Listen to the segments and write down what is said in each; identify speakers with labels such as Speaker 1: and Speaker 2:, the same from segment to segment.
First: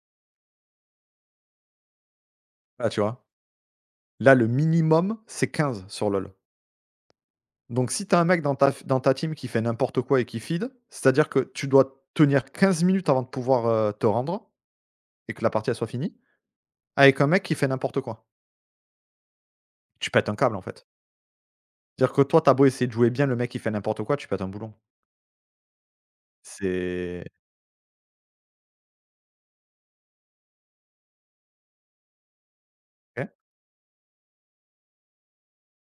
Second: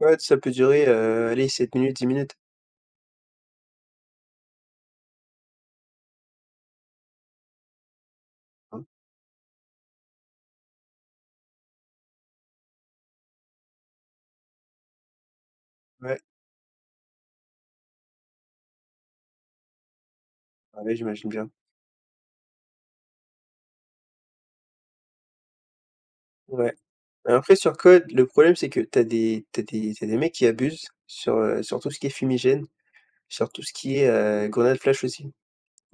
Speaker 1: Ouais, ça peut durer, heu, allez 7 minutes, 10 minutes.
Speaker 2: Ah, tu vois? Là, le minimum, c'est 15, sur LoL. Donc si tu as un mec dans ta
Speaker 1: Mmh.
Speaker 2: f dans ta team qui fait n'importe quoi et qui feed, c'est-à-dire que tu dois tenir 15 minutes avant de pouvoir, heu, te rendre et que la partie elle soit finie.
Speaker 1: Ouais.
Speaker 2: Avec un mec qui fait n'importe quoi. Tu pètes un câble, en
Speaker 1: Ah
Speaker 2: fait.
Speaker 1: ouais, j'imagine bien.
Speaker 2: Dire que toi tu as beau essayer de jouer bien, le mec il fait n'importe quoi, tu pètes un boulon.
Speaker 1: Ouais.
Speaker 2: C'est
Speaker 1: Heu, après sur CoD, le problème c'est que tu as des tu as des tu as des mecs qui abusent. Sur, heu, sur tout ce qui est fumigène,
Speaker 2: OK.
Speaker 1: sur tout ce qui est, heu, grenade flash aussi.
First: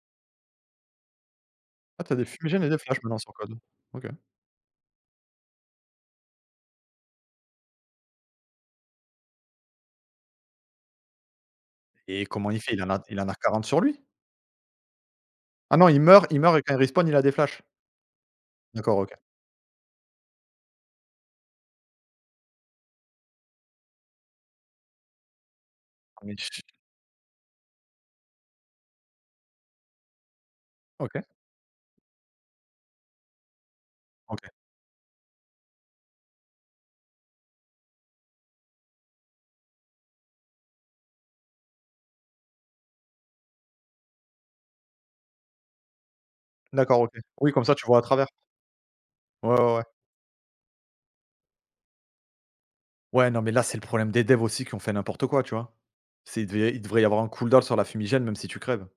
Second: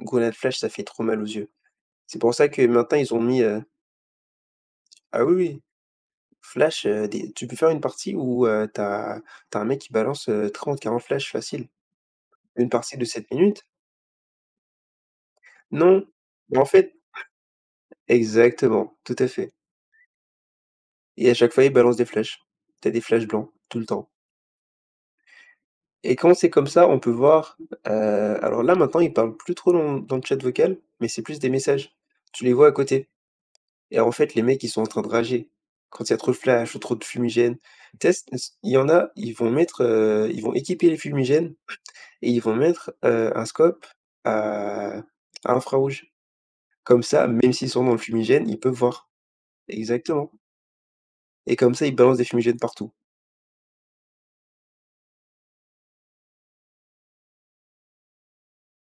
Speaker 1: Grenade flash, ça fait trop mal aux yeux.
Speaker 2: Ah, tu as
Speaker 1: C'est
Speaker 2: des
Speaker 1: pour ça que
Speaker 2: fumigènes et des
Speaker 1: maintenant,
Speaker 2: flashs,
Speaker 1: ils
Speaker 2: maintenant,
Speaker 1: ont
Speaker 2: sur
Speaker 1: mis,
Speaker 2: CoD?
Speaker 1: heu
Speaker 2: OK.
Speaker 1: Ah oui, oui. Flash, heu, dé tu peux faire une partie où, heu, tu as tu as un mec qui balance, heu 30-40 flashs, facile.
Speaker 2: Et comment il
Speaker 1: Une
Speaker 2: fait? Il en
Speaker 1: partie
Speaker 2: a
Speaker 1: de
Speaker 2: il en
Speaker 1: 7
Speaker 2: a
Speaker 1: minutes.
Speaker 2: 40 sur lui? Ah non, il
Speaker 1: Non.
Speaker 2: meurt il meurt
Speaker 1: Mais
Speaker 2: et
Speaker 1: en
Speaker 2: quand il
Speaker 1: fait
Speaker 2: respawn il a des flashs?
Speaker 1: Exactement,
Speaker 2: D'accord,
Speaker 1: tout
Speaker 2: OK.
Speaker 1: à fait. Et à chaque fois, il balance des flashs. Tu as des flashs blancs, tout le temps. Et quand
Speaker 2: Mais tu
Speaker 1: c'est
Speaker 2: tu
Speaker 1: comme ça, on peut voir, heu alors là, maintenant, ils parlent plus trop dans le dans le chat vocal, mais c'est
Speaker 2: OK.
Speaker 1: plus des messages. Tu les vois à côté. Et en fait, les
Speaker 2: OK.
Speaker 1: mecs ils sont en train de rager, quand il y a trop de flashs ou trop de fumigènes. Tess ns il y en a, ils vont mettre, heu ils vont équiper les fumigènes et ils vont mettre, heu, un scope à à infrarouge.
Speaker 2: D'accord,
Speaker 1: Comme
Speaker 2: OK.
Speaker 1: ça,
Speaker 2: Oui,
Speaker 1: même
Speaker 2: comme
Speaker 1: s'ils
Speaker 2: ça,
Speaker 1: sont
Speaker 2: tu
Speaker 1: dans le
Speaker 2: vois à travers.
Speaker 1: fumigène, ils peuvent voir.
Speaker 2: Ouais, ouais, ouais.
Speaker 1: Exactement. Et comme ça ils balancent des fumigènes partout.
Speaker 2: Ouais, non mais là, c'est le problème des dev aussi, qui ont fait n'importe quoi, tu vois? C'est il devait il devrait y avoir un cooldown sur la fumigène, même si tu crèves.